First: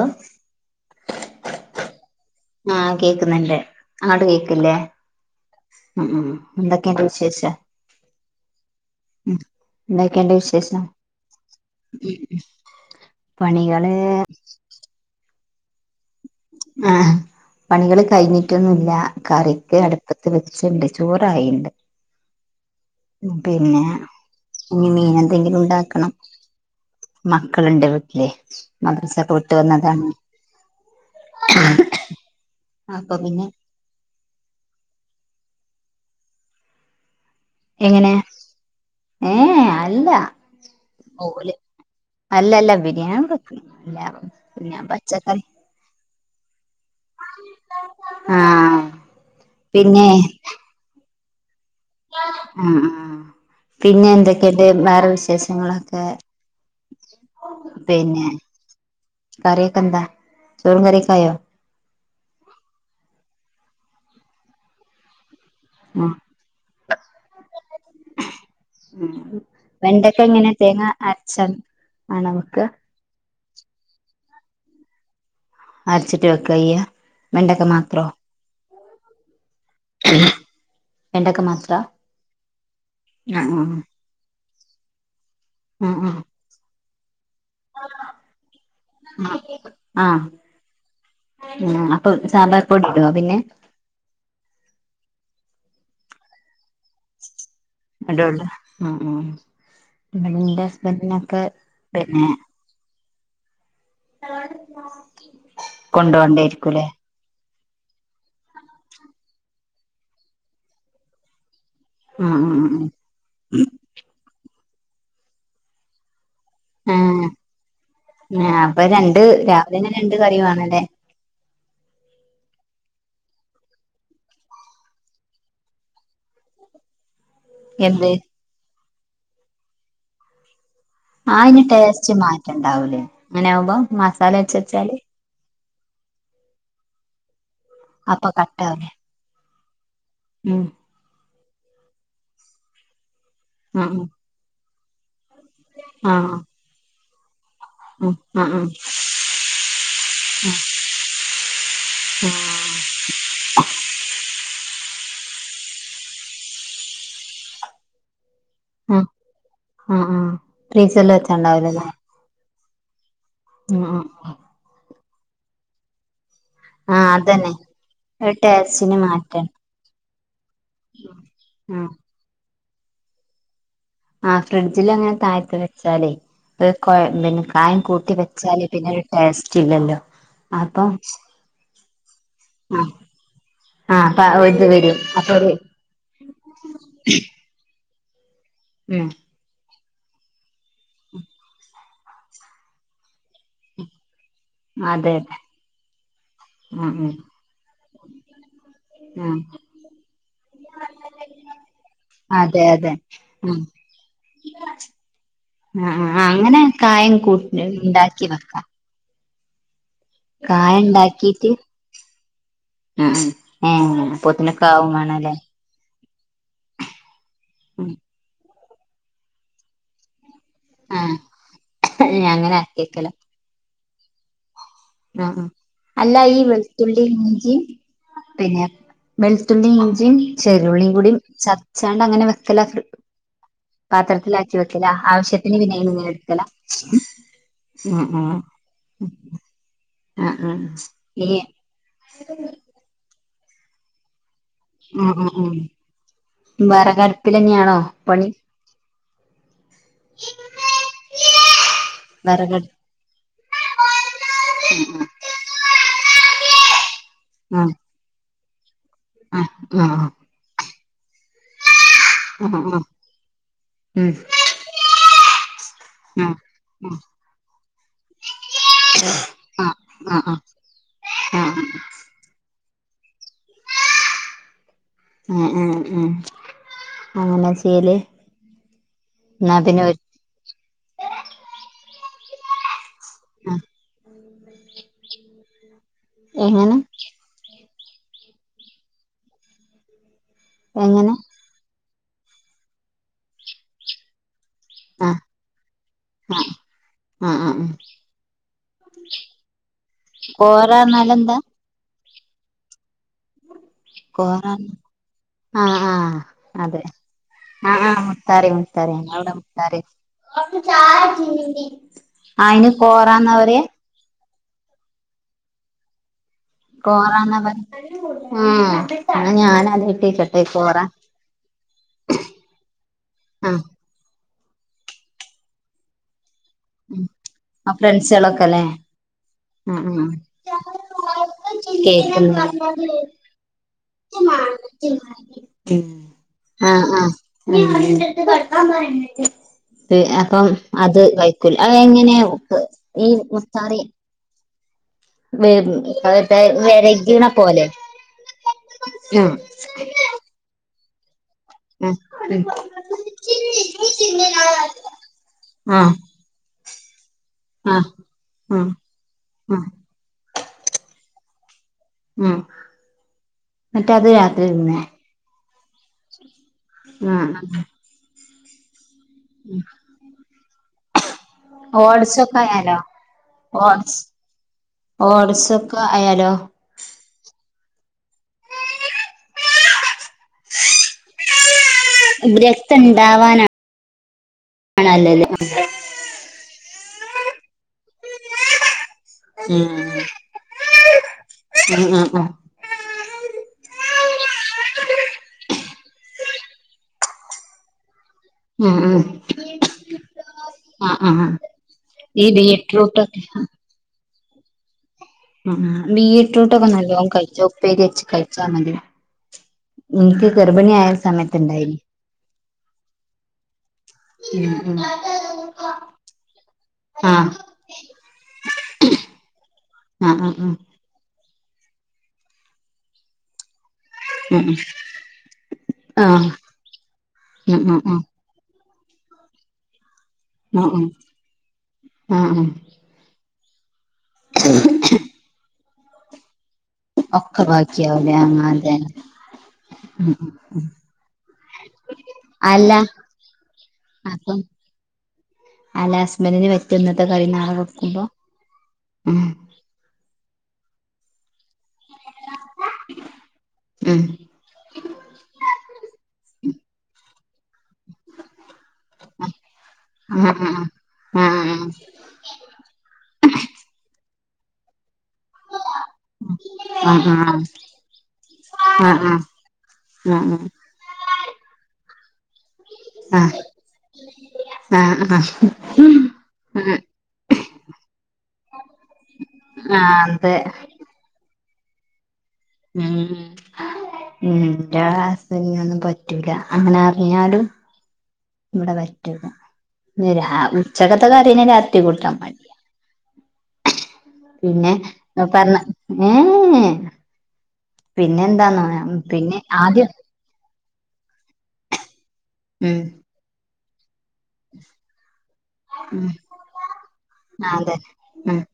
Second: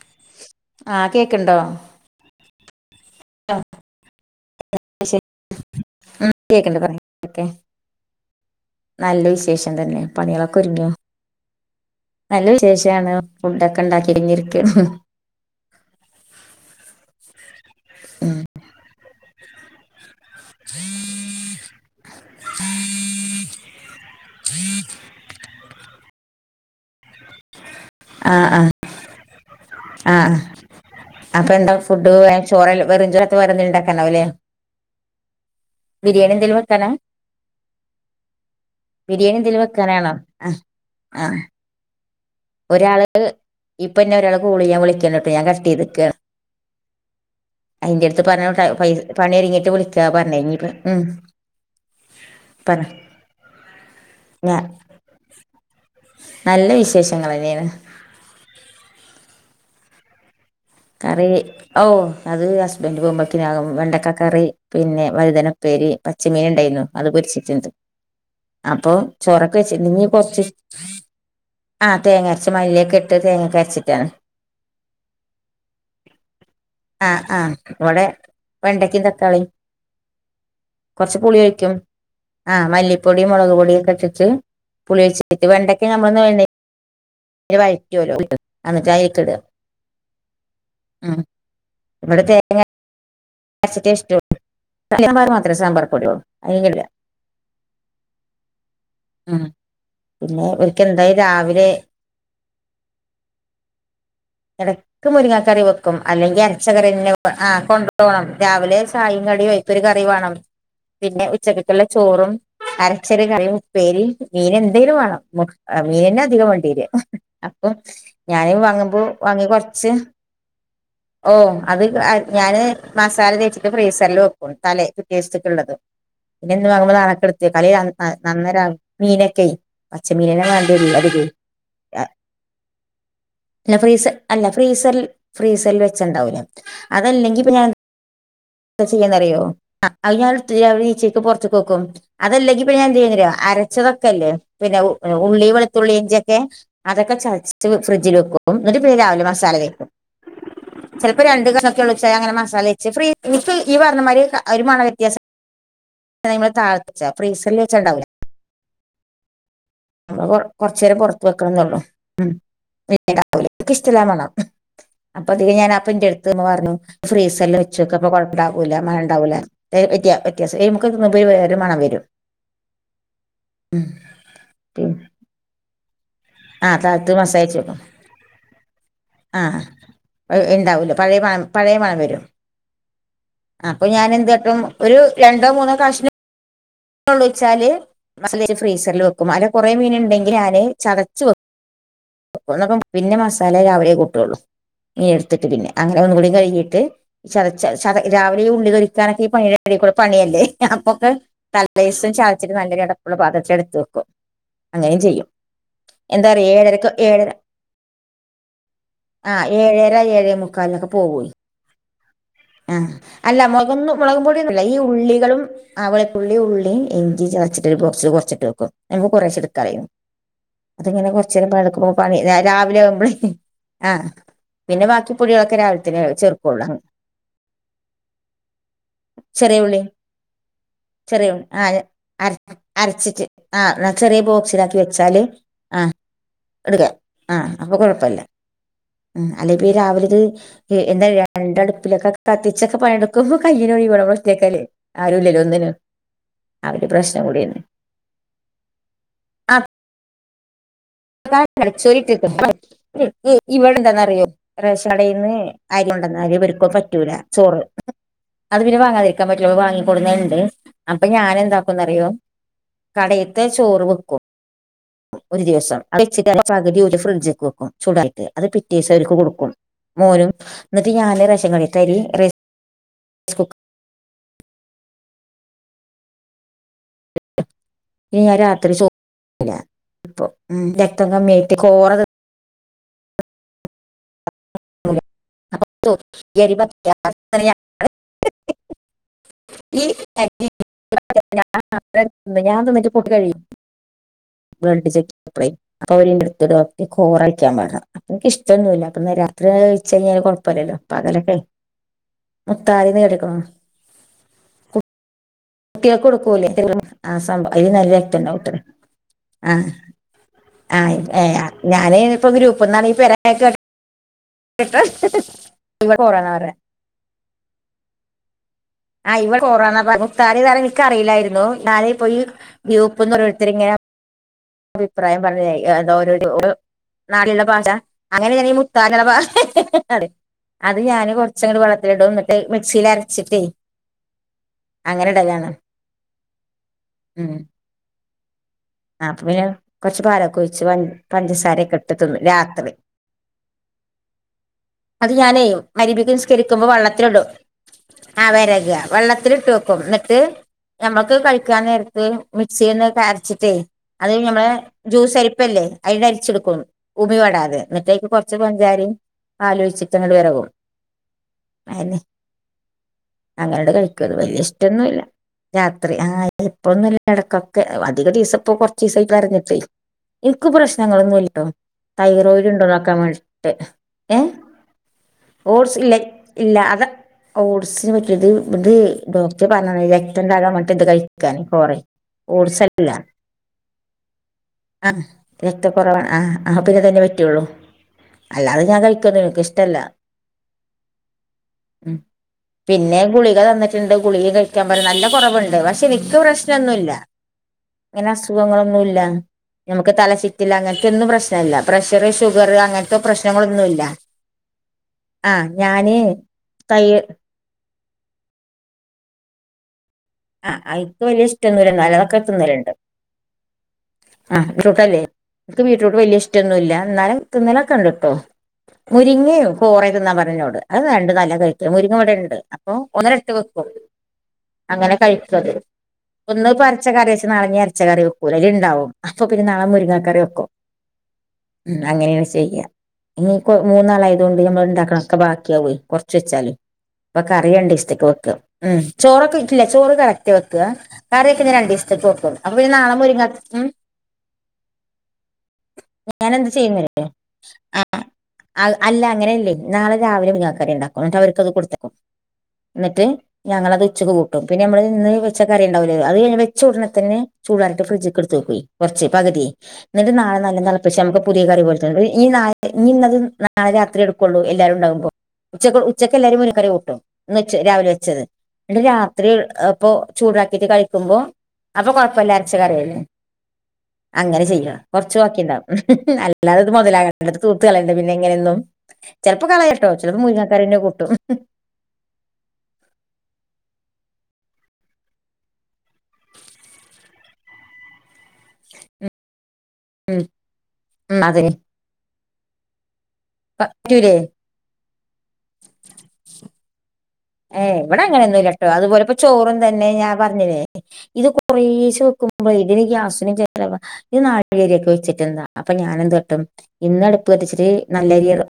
ആഹ് ആഹ് കേക്ക്ണ്ടോ ആഹ് കേക്കുന്നുണ്ട് അങ്ങോട്ട് കേക്കില്ലേ ഉം ഉം കേക്കുണ്ട് പറ എന്തൊക്കെയിണ്ട് ഓക്കെ വിശേഷം നല്ല ഉം വിശേഷം തന്നെ എന്തൊക്കെയുണ്ട് പണികളൊക്കെ വിശേഷം ഒരുങ്ങിയോ നല്ല വിശേഷാണ് ഫുഡ ഒക്കെ പണികള് ഉണ്ടാക്കി കഴിഞ്ഞിരിക്കാണ് ആഹ് പണികൾ കഴിഞ്ഞിട്ടൊന്നുല്ല കറിക്ക് അടു പത്ത് വെച്ചണ്ട് ചോറായിണ്ട് പിന്നെ ഇനി മീൻ എന്തെങ്കിലും ഉണ്ടാക്കണം മക്കളുണ്ട് വീട്ടിലെ ആ ആ മദ്രസൊക്കെ വിട്ട് വന്നതാണ് ആ ആ. അപ്പൊ എന്താ ഫുഡ് വെ ചോറ വെറും അപ്പൊ ചോറത്ത് പിന്നെ വറെന്തേലും ഉണ്ടാക്കാനാവല്ലേ ബിരിയാണി എന്ത്യേലും വക്കാന എങ്ങനെ ബിരിയാണി എന്ത്യേലും ഏഹ് അല്ല വെക്കാനാണോ ആഹ് ആഹ് ഓല് അല്ലല്ല ഒരാള്ക്ക് ബിരിയാണി വെക്കും അല്ല ഇപ്പന്നെ ഒരാള് കോളിയ്യാം ഞാൻ വിളിക്കൻട്ടോ പച്ചക്കറി ഞാൻ കട്ട് ചെയ്ത്ക്കാണ് അയിന്റെറ അടുത്ത് പറഞ്ഞ ആഹ് പൈ പണിഒരിങ്ങീട്ട് വിളിക്കാ പിന്നെ പറഞ്ഞീനിപ്പ ഉം ഉം പറ ഉം പിന്നെ എന്ത ഞാ- എന്തെക്കെന്നിട്ട് വേറെ വിശേഷങ്ങളൊക്കെ നല്ല വിശേഷങ്ങൾ തന്നെയാണ് പിന്നെ കറിയൊക്കെ എന്താ ചോറും കറി കറിയൊക്കായോ ഓ അത് ഹസ്ബൻഡ് പോകുമ്പോക്കക വെണ്ടക്ക കറി പിന്നെ വഴുതന പേര് ആഹ് പച്ചമീനണ്ടായിരുന്നു അത് പൊരിച്ചിട്ടുണ്ട് അപ്പൊ ചോറക്കെ വെച്ചിണ്ട് ഇനി വെണ്ടക്ക കൊറച്ച് എങ്ങനെ തേങ്ങ അരച്ച ആ ആണോ തേങ്ങരച്ച് വെക്ക മല്ലിക്കെ ഇ ട്ട് തേങ്ങക്കെ അരച്ചിട്ടാണ് അരച്ചിട്ട് വെക്കായ്യ വെണ്ടക്ക മാത്രോ വെണ്ടക്കീം തക്കാളീം കൊറച്ച് പുളി വെണ്ടക്ക മാത്ര ഒഴിക്കും ആഹ് മല്ലിപ്പൊടീം മുളക് ആഹ് പൊടിയൊക്കെ ഇിട്ടിട്ട് പുളിഒഴിച്ചിട്ട് ആഹ് വെണ്ടക്കീം നമ്മളൊന്ന് ആഹ് വ എന്നിട്ട് അതിലേക്ക് ഇടുക ആഹ് ആഹ് ഉം ആഹ് അപ്പൊ ഇവിടെ തേങ്ങ സാമ്പാർ പൊടിട്ടോ പിന്നെ [unintelligible] സാമ്പാർ മാത്രമേ സാമ്പാർ പൊഡി ഉള്ളൂ അയിൽ ഇല്ല [unintelligible] ഉം ഉം പിന്നെ നിന്റെ ഇവർക്ക് എന്തായാലും ഹസ്ബന്റിനൊക്കെ രാവിലെ പിന്നെ ഇടക്ക് മുരിങ്ങ കറി വെക്കും അല്ലെങ്കിൽ കൊണ്ടോണ്ടായിരിക്കൂല്ലേ അരച്ചക്കറി ആഹ കൊണ്ടുപോണം രാവിലെ ചായിം കടി അയ്ക്കൊരു കറി വേണം പിന്നെ ഉച്ചക്കത്തുള്ള ചോറും ആഹ് ആഹ് അര ചെറിയ കറീം ഇപേരീം മീൻ എന്തെങ്കിലും വേണം മീനന്നെ അധികംണ്ട [unintelligible] തീര് ആഹ് അപ്പൊ ഞാന് ആഹ് അപ്പൊ വാങ്ങുമ്പോ രണ്ട് വാങ്ങി കൊറച്ച് രാവിലെന്നെ രണ്ട് കറി വേണല്ലേ ഓ അത് അത് ഞാന് മസാല തേച്ചിട്ട് ഫ്രീസറിൽ വെക്കും തലേ പിറ്റേസത്ത്ക്ക്ള്ളത് പിന്നെ ഇന്ന് വാങ്ങുമ്പോ നാളെ എടു തലേ ആ എന്ത് നന്നൊരാവി മീനൊക്കെ പച്ച മീനന്നെ വേണ്ടല്ല അ ആ അയിന് ടേസ്റ്റ് മാറ്റണ്ടാവൂലേ അങ്ങനെയ അല്ല ആവുമ്പോ ഫ്രീസർ അല്ല മസാലേച്ചച്ചാല് ഫ്രീസറിൽ ഫ്രീസറിൽ വെച്ചാണ്ടാവില്ലേ അതല്ലെങ്കി ഇപ്പം ഞാൻ അപ്പൊ ക ചെയ്യാന്നറിയോ ആ അത് ഞാൻ ഉം [unintelligible] പുറത്തുക്ക് വെക്കും അതല്ലെങ്കി ഇപ്പ ഞാൻ എന്ത്ചെയ്യുനറിയോ ഉം ഉം അരച്ചതൊക്കെല്ലേ പിന്നെ ഉള്ളി വെളുത്തുള്ളി ആഹ് ഇഞ്ചൊക്കെ അതൊക്കെ ചതച്ച ഫ്രിഡ്ജിൽ ഉം ഉം വെക്കും ഉം എന്നിട്ട് പിന്നേ രാവിലെ മസാല തേക്കും ചിലപ്പോ രണ്ട് ദിവസം ഒക്കെ ഒന്നിച്ച് അങ്ങന മസാല വെച്ച് ഫ്രീ ഇപ്പ ഈ പറഞ്ഞമാതിരി ഒരു മണ വ്യത്യാസം നിമ്മൾ താഴ്ച്ച ഫ്രീസറിൽ വെച്ച ഉണ്ടാവില്ല ആഹ് ആഹ് നമ്മള് കുറച്ചു നേരം ഫ്രീസറിൽ പുറത്ത് വെക്കണംന്നുള്ളൂ വെച്ചലുണ്ടാവില്ലല്ലേ ഉം പിന്ന രാവിലക്ക് എനിക്ക് ഇഷ്ടല്ല ഉം ആ മണം അപ്പൊ അധികം ഞാൻ അപ്പന്റെ അടുത്ത്ന്ന് പറഞ്ഞു ആഹ് അതന്നെ ഫ്രീസറിൽ വെച്ചോക്ക് അപ്പൊ കൊഴപ്പം ഒരു ഉണ്ടാവൂല ടേസ്റ്റിന് മണം ഉണ്ടാവൂല മാറ്റാണ് ത് വ്യത്യാസം നമുക്ക് [unintelligible] മണം ഉം വരും ഉ [unintelligible] ആ ഫ്രിഡ്ജിൽ അങ്ങനെ താഴത്ത് വെച്ചാലേ ആ താഴത്ത് പിന്നെ മസാജ് വെക്കും കായം കൂട്ടി വെച്ചാല് പിന്നെ ഒരു ടേസ്റ്റ് ഇല്ലല്ലോ അത് അപ്പം ഉണ്ടാവൂല പഴയ പണം പഴയ മണം വരും ആഹ് അപ്പൊ ആഹ് ഞാൻ അപ്പെ എന്ത് ഒര് കാട്ടും ഇത് ഒരു വരും അപ്പൊ ഒര് മീൻ. ഒള്ളു വെച്ചാല് [unintelligible] ഫ്രീസറിൽ ഉം വെക്കും അല്ല കുറെ മീന് ഉണ്ടെങ്കിൽ ഞാന്ന് ചതച്ച് വെക്കും [unintelligible] പിന്നെ മസാല രാവിലെ കൂട്ടുള്ളൂ മീൻ അതെ അതെ എടുത്തിട്ട് പിന്നെ അങ്ങനെ ഒന്ന് കൂടി കഴികീട്ട് ഉം ഉം ചതച്ച ച്ച രാവിലെ ഉള്ളിതൊലിക്കാനൊക്കെ ഈ ഉം പണിയൂ പണിയല്ലേ അപ്പൊക്കെ ലേശം ചാതച്ചിട്ട് അതെ നല്ലൊരു അതെ അടപ്പുള്ള പാത്രത്തില് ഉം എടുത്ത് വെക്കും അങ്ങനെയും ചെയ്യും ആഹ് ആഹ് എന്താ പറയാ അങ്ങനെ ഏഴരക്ക് കായം ഏഴര കൂ ഉണ്ടാക്കി വെക്കാം ആ ഏഴേര ഏഴേ കായം മുക്കാലിലൊക്കെ പോവോയ് ഇണ്ടാക്കീട്ട് ആഹ് അല്ല മുകന്ന ഏഹ് മുളകും പൊടിയന്നല്ല അപ്പോത്തിനൊക്കെ ഈ ആവും വേണല്ലേ ഉള്ളികളും വെളപ്പുള്ളി ഉള്ളി ഇഞ്ചി ചതച്ചിട്ട് ഒരു ഉം ബോക്സിൽ കുറച്ചിട്ട് വെക്കും അതാകുമ്പോ കുറേശേ എടുക്കാലോ ആയിന് അതിങ്ങനെ ആഹ് കൊറച്ച നേരം പ എടുക്കുമ്പോ പണി അങ്ങനെ രാവിലെ ആക്കിയേക്കലാ ആവുമ്പോളേ ആഹ് പിന്നെ ബാക്കി പൊടികളൊക്കെ രാവിലത്തിെ ചെറുക്കള്ളൂ ഇഞ്ചിം പിന്നെ ചെറിയ വെളുത്തുള്ളി ഉള്ളി ഇഞ്ചിയും ചെറുള്ളിയും കൂടും ചെറിയ ഉള്ളി ആ ചച്ചാണ്ട് അങ്ങനെ അര വെക്കല അരച്ചിട്ട് ആഹ് ചെറിയ പാത്രത്തിലാക്കി ബോക്സിലാക്കി വെക്കല വെച്ചാല് ആവശ്യത്തിന് പിന്നെ അയിന്ന് ആഹ് ഇങ്ങനെ എടുക്കല എടുക്ക ആഹ് അപ്പൊ ഉം കുഴപ്പല്ല ഉം ഉം അല്ലെപ്പ ഈ രാവില ഇത് ആഹ് ആഹ് എന്താ ഈ രണ്ടടുപ്പിലൊക്കെ കത്തിച്ച ഒക്കെ പണിയെടുക്കും കയ്യിന്ന് [unintelligible] ഉം ഉം ഒരു പ്രശ്നം കൂടിയാണ് വിറകടുപ്പിൽന്നെയാണോ പണി ആ [unintelligible] വെറകട് [unintelligible] ഇവിടെ എന്താന്നാറിയോ ഉം റേശൻ ഉം കടയിൽന്ന് അരി കെണ്ടന്നാല് ഇവർക്ക് പറ്റൂല ചോറ് ആഹ് അത് പിന്നെ വാങ്ങാതിരിക്കാൻ പറ്റുള്ള ആഹ് ഓല് വാങ്ങിക്കെടുന്നത് ആഹ് ഉണ്ട് അപ്പൊ ഞാൻ എന്താക്കും ന്നറിയോ ആഹ് ആഹ് കടയിത്തെ ചോറ് ഉം വെക്കും ഒരു ദിവസം അത് ആഹ് വച്ചിട്ട് ഉം പകുതി ഫ്രിഡ്ജ്ക്ക് വെക്കും ചൂടാറിട്ട് അത് പിറ്റേ ദിവസം അവര്ക്ക് കൊടുക്കും ആഹ് മോനും ആഹ് എന്നിട്ട് ഞാൻ ആഹ് റേഷൻ ആഹ് കടീത്ത അരി റൈസ് കുക്ക് ഉ ഉം ഉം അങ്ങനെ ചെയ്യല് ഇനി ഞാൻ രാത്രി ചോറില്ല എന്നാ പിന്നെ ഉം രക്ത കമ്മി ആയിട്ട് കോറ തിന്ന ആഹ് [unintelligible] [unintelligible] എങ്ങനെ എങ്ങനെ ഞാൻ ഞാൻ തിന്നിട്ട് ഫുട്ട് കഴിയും [unintelligible] ആഹ് അപ്പയും അപ്പൊ അവരെന്റെടുത്ത് ആഹ് ഡോക്ടറ് ആഹ് കോറഴിക്കാൻ ആഹ് ഉം പറഞ്ഞു അപ്പോ എനിക്ക് ഇഷ്ടൊന്നുമല്ല അപ്പൊ ഇന്ന് രാ ഉച്ച കഴിഞ്ഞാല് കുഴപ്പില്ലല്ലോ കോരാന്നാലെന്താ പകലൊക്കെയാണ് മുത്താദ്യമേ എടുക്കണം കോറാൻ [inaudible] കുട്ടികൾക്ക് കൊടുക്കൂലേ ആഹ് സംഭവം അതിൽ ആഹ് നല്ല ആഹ് മുത്താറി രക്തണ്ടാവുത്രെ മുത്താറി ഞങ്ങളിവിടെ മുത്താറി ആഹ് ഞാന് ഇപ്പൊ ആഹ് അയിന് ഗ്രൂപ്പ്ന്നാണെ കോറാന്നാ [unintelligible] പറയാ [unintelligible] കോറാന്ന പറ ഉം ആഹ് ഇവി കോറാന്നാ പറയാ മുത്താരി ആണെന്ന് എനിക്കറിയില്ലായിരുന്നു ഈ ഗ്രൂപ്പിന് ഓരോരുത്തര് ആഹ് ഇങ്ങനെ അഭിപ്രായം പറഞ്ഞെ ഓരോരോ ഉം നാടിയുള്ള ഭാഷ ആഹ് അങ്ങനെ ഈ ഫ്രണ്ട്സുകളൊക്കെല്ലേ മുത്താന്നുള്ള ഭാഷ ഉം ഉം അതെ അത് ഞാന് കുറച്ച് അങ്ങോട്ട് വെള്ളത്തിലിടും അന്നിട്ട് മിക്സീല് അരച്ചിട്ടേ ഉം അങ്ങനെ ഇടലാണ് ആഹ് ആഹ് ഉം ഉം അപ്പൊ പിന്നെ കുറച്ച് [unintelligible] പാലൊക്കെ അപ്പം ഒഴിച്ച് അത് പഞ്ചസാരയൊക്കെ ഇട്ട് തിന്നും രാത്രി [unintelligible] അത് ഞാന് മരിബിക്ക് നിസ്കരിക്കുമ്പോ വെരകണ വെള്ളത്തിടും പോലെ ആഹ് വരേക ആഹ് വെള്ളത്തിലിട്ടു വെ ക്കും എന്നിട്ട് ഞമ്മക്ക് കഴിക്കാൻ നേരത്ത് ഉം മിക്സിന്ന് അരച്ചിട്ടേ അത് കഴിഞ്ഞ് ഞമ്മളെ ജൂസരിപ്പയില്ലേ ആഹ് ആഹ് അതില് അരിച്ചെടുക്കും ഊമി പെടാതെ അതെ എന്നിട്ടേക്ക് കൊറച്ച് ആഹ് ആഹ് പഞ്ചാരയും ആഹ് പാലൊഴിച്ചിട്ട് അങ്ങ് വിരകും അയന്നെ അങ്ങനങ്ങട്ട് എന്നിട്ട് കഴിക്കും അത് വല്യ രാത്രി തിന്നേ ഇഷ്ടൊന്നുമില്ല രാത്രി ആഹ് എപ്പഴൊന്നുമല്ല ആഹ് ഇടക്കൊക്കെ അധിക ദിവസം ഇപ്പൊ കൊറച്ച് ദിവസമായി പറഞ്ഞിട്ടേ എനിക്ക് പ്രശ്നങ്ങളൊന്നുമില്ലട്ടോ ഓട്സൊക്കെ തൈറോയിഡ് ആയാലോ ഉണ്ടോന്നോക്കാൻ വേണ്ടിട്ട് ഓട്സ് ഏഹ് ഓട്സ് ഓട്സൊക്കെ ഇല്ല ആയാലോ ഇല്ല അത ഓട്സ് ഇത് ഇത് ഡോക്ടറ് പറഞ്ഞത് രക്ത തം ഉണ്ടാകാൻ വാണ്ടിട്ട് ഇത് കഴിക്കുക കോറ ഓട്സ് രക്തം അല്ല ഉണ്ടാവാനാണല്ലല്ലേ ആഹ് രക്തക്കൊറവാണ് ആഹ് ആഹ് അപ്പൊ ഇതന്നെ പറ്റുള്ളൂ അല്ലാതെ ഞാൻ കഴി ക്കുന്ന നിനക്ക് ഉം ഇഷ്ടല്ല ഉം പിന്നെ ഗുളിക തന്നിട്ടുണ്ട് ഗുളിക കഴിക്കാൻ പറഞ്ഞ് നല്ല കുറവുണ്ട് പക്ഷെ എനിക്ക് പ്രശ്നൊന്നുമല്ല. അങ്ങനെ ഉം ഉം അസുഖങ്ങളൊന്നുമില്ല ഉം നമുക്ക് തല ചുറ്റില്ല അങ്ങനത്തെ ആഹ് ഒന്നും ആഹ് പ്രശ്നമില്ല പ്രഷറ് ഈ ഷുഗറ് അങ്ങനത്തെ ബീറ്റ്റൂട്ടൊക്കെ പ്രശ്നങ്ങളൊന്നും ഇല്ല ഉം ഉം ബീറ്റ്റൂട്ടൊക്കെ തൈ നല്ലോ കഴിച്ചോ ഉപ്പേരി വെച്ച് കഴിച്ചാ മതി എനിക്ക് ആഹ് ഗർഭിണി ആയ അത്ക്ക് വലിയ ഇഷ്ടവൊന്നുമില്ല സമയത്തുണ്ടായിനി എന്നാലും അതൊക്കെ തിന്നലുണ്ട് ആഹ് ഉം ഉം ബീട്രൂട്ടല്ലേ എനിക്ക് ബീറ്റ്റൂട്ട് വലിയ ഇഷ്ടമൊന്നുമില്ല എന്നാലും ആഹ് തിന്നൽ ഒക്കെ ഉണ്ട് കേട്ടോ മുരിങ്ങിയും കോറെ തിന്നാൻ ആഹ് പറഞ്ഞു എന്നോട് അത് രണ്ടും നല്ലോം കഴിക്കും മുരിങ്ങ ഇവിടെ ഉണ്ട് അപ്പൊ ഒന്നര എട്ട് വെക്കും മ്മ് മ്മ് കഴിച്ചത് ഒന്ന് ഇപ്പം അരച്ച കറി വെച്ച് നാളഞ്ഞി ഉം അരച്ച ഉം ആഹ് ഉം ഉം കറി വെ ക്കൂല ഉണ്ടാവും അപ്പൊ പിന്നെ നാളെ മുരുങ്ങക്കറി വെക്കും ഉം ഉം ഉം ഉം ആഹ് അങ്ങനെയാണ് ആഹ് ചെയ്യാ മൂക്ക് മൂന്നാള് ആയത് കൊണ്ട് ഞമ്മള് ഒണ്ടാക്കണ ഒക്കെ ബാക്കിയാവുവേ കൊറച്ച് വെച്ചാലും അപ്പം ഒക്കെ കറി രണ്ട് ദിവസത്തേക്ക് ബാക്കിയാവൂലേ ആഹ് വെക്കും അതെ ഉം ചോറ് ഒക്കെ ഇട്ടില്ലേ ചോറ് കറക്റ്റ് വെക്കുക കറി ഒക്കെ ഞാൻ രണ്ട് ദിവസത്തേക്ക് വെക്കും അപ്പൊ പിന്ന അല്ല നാളെ മുരിങ്ങ ഉം അപ്പം അല്ല ഞാന് ഹസ്ബൻഡിന് എന്ത് പറ്റും ചെയ്യുന്ന് ഇന്നത്തെ ആറിയോ കറി നാളെ വെക്കുമ്പോ അ അല്ല ഉം അങ്ങനെ ലെയ്ഞ്ഞു നാളെ രാവിലെ ഞാൻ കറി എണ്ടാക്കും എന്നിട്ട് അവർക്ക് ഒക്കെ കൊടുത്തേക്കും എന്നിട്ട് ഞങ്ങളത് ഉം ഉച്ചക്ക് കു പിന്നെ നമ്മള് ഇന്നലെ വെച്ച കറി ഇണ്ടാവു ഇല്ലല്ലോ അത് കഴിഞ്ഞ് വെച്ച് ഉടനെ തന്നെ ചൂട് അറിയിട്ട് ഫ്രി്ഡ്ജ്ക്ക് എടുത്ത് വെക്കുവേ കൊറച്ചേ പകുതിയെ എന്നിട്ട് നാളെ ആഹ് നല്ല തെളപ്പിച്ച് നമക്ക് ആഹ് പുതിയ കറി പോലെ തന്നെ ഇനി ഇന്നത് നാളെ രാത്രി എടുക്കോള്ളൂ. എല്ലാരും ഉണ്ടാകുമ്പോ ഉച്ചക്ക് എല്ലാരും ഒരു കറി കൂട്ടും ആഹ് ആഹ് ആഹ് ഇന്ന് വെച്ച രാവിലെ വെച്ചത് ആഹ് ആഹ് അപ്പോ ആഹ് ചൂടാക്കിയിട്ട് കഴിക്കുമ്പോ അപ്പൊ കൊഴപ്പോല്ല അരച്ച കറി അല്ലേ ആഹ അങ്ങനെ ചെയ്യക കൊറച്ച് വാക്കി എണ്ടാവും അല്ലാതെ ഇത് ആഹ് മൊതലാകത്ത് ഇല്ല ഇത് തൂത്ത് കളയണ്ട പിന്നെ ഇങ്ങനെ എന്നും ചെലപ്പ കളയട്ടോ ചെലപ്പ അതെ മുരിങ്ങ കറി അന്നെ കൂട്ടും ഒന്നും പറ്റൂല അങ്ങനെ അറിയാലും ഇവിടെ പറ്റുല്ല ഇന്ന് ഉം രാവ് ഉച്ചകത്തെ ഉം കറി അന്നെ അതിന് രാത്രി കൂട്ടാൻ മടിയാ പറ്റുലെ പിന്നെ പറഞ്ഞ ഏ് പിന്നെ ഇവിടെങ്ങനൊന്നും എന്താന്നോ ഇല്ലാട്ടോ അതുപോലെ ഇപ്പോ പിന്നെ ചോറും തന്നെ ആദ്യം പറഞ്ഞില്ലേ ഇത് കൊറേശ വെക്കുമ്പോ ഉം ഇ ഗ്യാസിനും ചെലവാ മീഴേരിയക്കെ ഉച്ചക്ക് എന്താ അപ്പ ഉം ഞാനെന്ത തട്ടും ഇന്ന് അടുപ്പ് കത്തച്ചിട്ട് അതെ നല്ലരി ഉം ഇറും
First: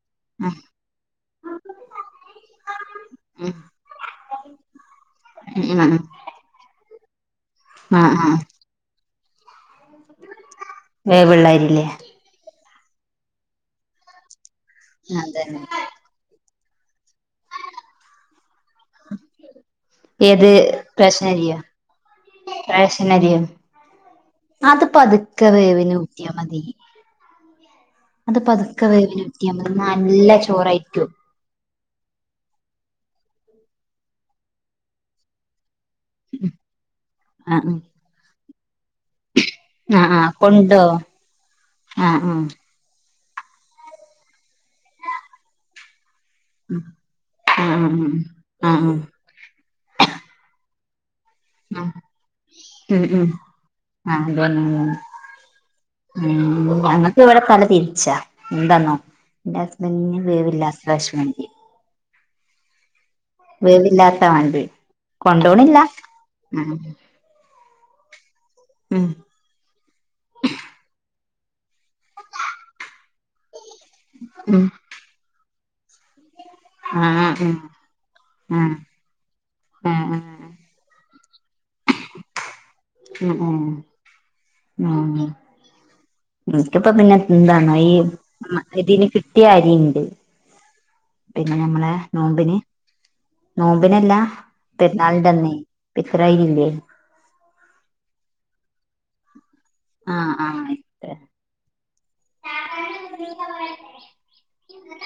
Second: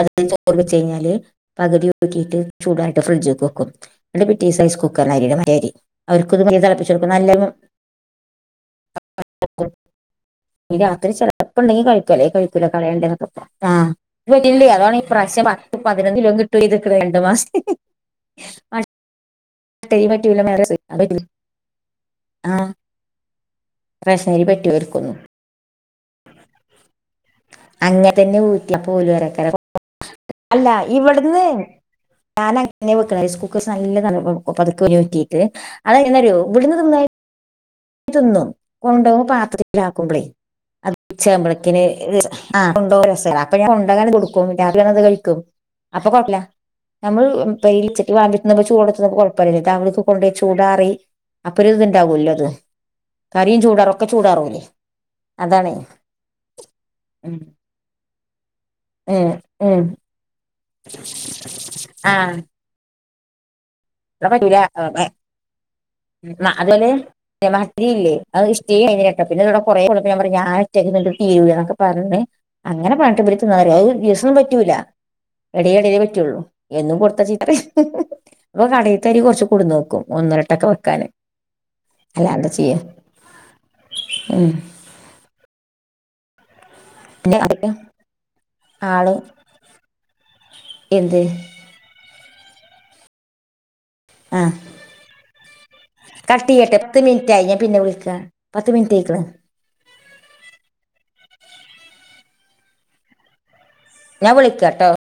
അത് ഇന്ന് ഉം ചോറ് വെച്ച് കഴിഞ്ഞാല് പകുതി ഊറ്റിയിട്ട് ചൂടായി ഫ്രിഡ്ജക്ക് ഉം വെക്കും അന്റെ പിറ്റേ ദിവസം സൈസ് കുക്കറില് അരിടും മറ്റേ അരി ഉം അവർക്ക് ഇത് തിളപ്പിച്ച കൊടുക്കും നല്ലവും ആഹ അപ്പ എന്ത് വെക്കും രാത്രി ചെലപ്പ ഒണ്ടെങ്കി വേവുള്ളരില്ലേ കഴിക്കും അല്ലെങ്കി കഴി ക്കുല കളയണ്ടേന്ന് ഒക്കെ ആ വെട്ടില്ലേ അതാണ് ഇപ്രാവശ്യം അതന്നെ [unintelligible] ഇതൊക്കെ രണ്ട് മാസ ഏത് റേഷൻ അരിയോ റേഷൻ അരിയോ റേഷൻ അരി അത് പതുക്കെ വേവിന് ഊറ്റിയ മതി അങ്ങനെ തന്നെ അത് ഊറ്റി പതുക്കെ അപ്പൊ വേവിന് ഓലുവരക്കര ഊറ്റിയ മതി നല്ല അല്ല ചോറായിരിക്കും ഇവിടുന്ന് ഞാന് അങ്ങനെ വെക്കണ സൈസ് കുക്കേഴ്സ് നല്ലതാന്ന് അപ്പ പതുക്ക ഊറ്റിയിട്ട് അത് എന്താ അറിയോ ഇവിടുന്ന് തിന്നേ ആഹ തിന്നു കൊണ്ട് വന്ന് പാത്രത്തിൽ ആഹ് ആഹ് ആക്കുമ്പളേ ആഹ് കൊണ്ടോ അത് ഉച്ചമ്പളക്കിന് ആഹ് അപ്പൊ ഞാൻ കോടകാൻ കൊടുക്കും രാവിലെ അത് കഴിക്കും അപ്പൊ കൊഴപ്പില്ല നമ്മള് ആഹ് ഇപ്പ ഈ ആഹ് ഉച്ചയ്ക്ക് വാങ്ങി തിന്നപ്പോ ആഹ് ചൂടത്ത് ആഹ് നമുക്ക് കോ പതിനേട്ടാമേടത്ത് കൊണ്ടേ ചൂടാറി അപ്പ ഒരു ഇത് ഇണ്ടാാവൂ എല്ലാതും ആഹ അത് തന്നെ അതാണ് ഞങ്ങക്ക് ഉം ഇവിടെ തല തിരിച്ചാ എന്താ ഉം റേഷൻ മന്തി ആഹ വേവ് ഇല്ല ഇവിടെ പറ്റൂല്ല ഒ ഉം അതല് കെമാഡ്രി ഇല്ലേ അത് ഇഷ്ടികേണ് ഉം കട്ട പിന്നെ ഇവിടെ കൊറെ കൊണ്ട് വന്നമ്പോ ഞാൻ പറയും ഞാന് ഒറ്റയ്ക്ക് പെറുക്കിയാൻ തീരൂല്ല എന്ന് ഒക്കെ പറഞ്ഞ് അങ്ങനെ പണിട്ട് പിടുത്ത നാരയ് ദേവസോം ഉം പറ്റൂല ഇടഇട യിലെ പ പറ്റുള്ളൂ എന്നും ആഹ് കൊടുത്ത ചിത്ത ആഹ് പറയും. അപ്പൊ ആഹ് കടെത്തെ അരി കൊറച്ച് കൊട്ന്ന്ക്കും ആഹ് ഒന്നരട്ട് ഒക്കെ വെക്കാന് അല്ലാ എന്താ ചെയ്യ. ഉം ഉം ആഹ്. എനിക്കിപ്പ പിന്നെ എന്താണോ ഈ ഇതിന് ആള് കിട്ടിയ അരിയിണ്ട്. എന്ത് പിന്നെ ഞമ്മളെ നോമ്പിന്. നോമ്പിനല്ല ആഹ് പെരിന്നാളിന്റന്നെ കട്ട് പിത്രായിനല്ലേ? ചെയ്യട്ടെ പത്ത് മിനിറ്റായി ഞാൻ പിന്നെ വിളിക്കാ പത്ത് മിനിറ്റ് ആയിക്കണ്. ആഹ് ആഹ്. ഞാൻ വിളിക്കാം ട്ടോ.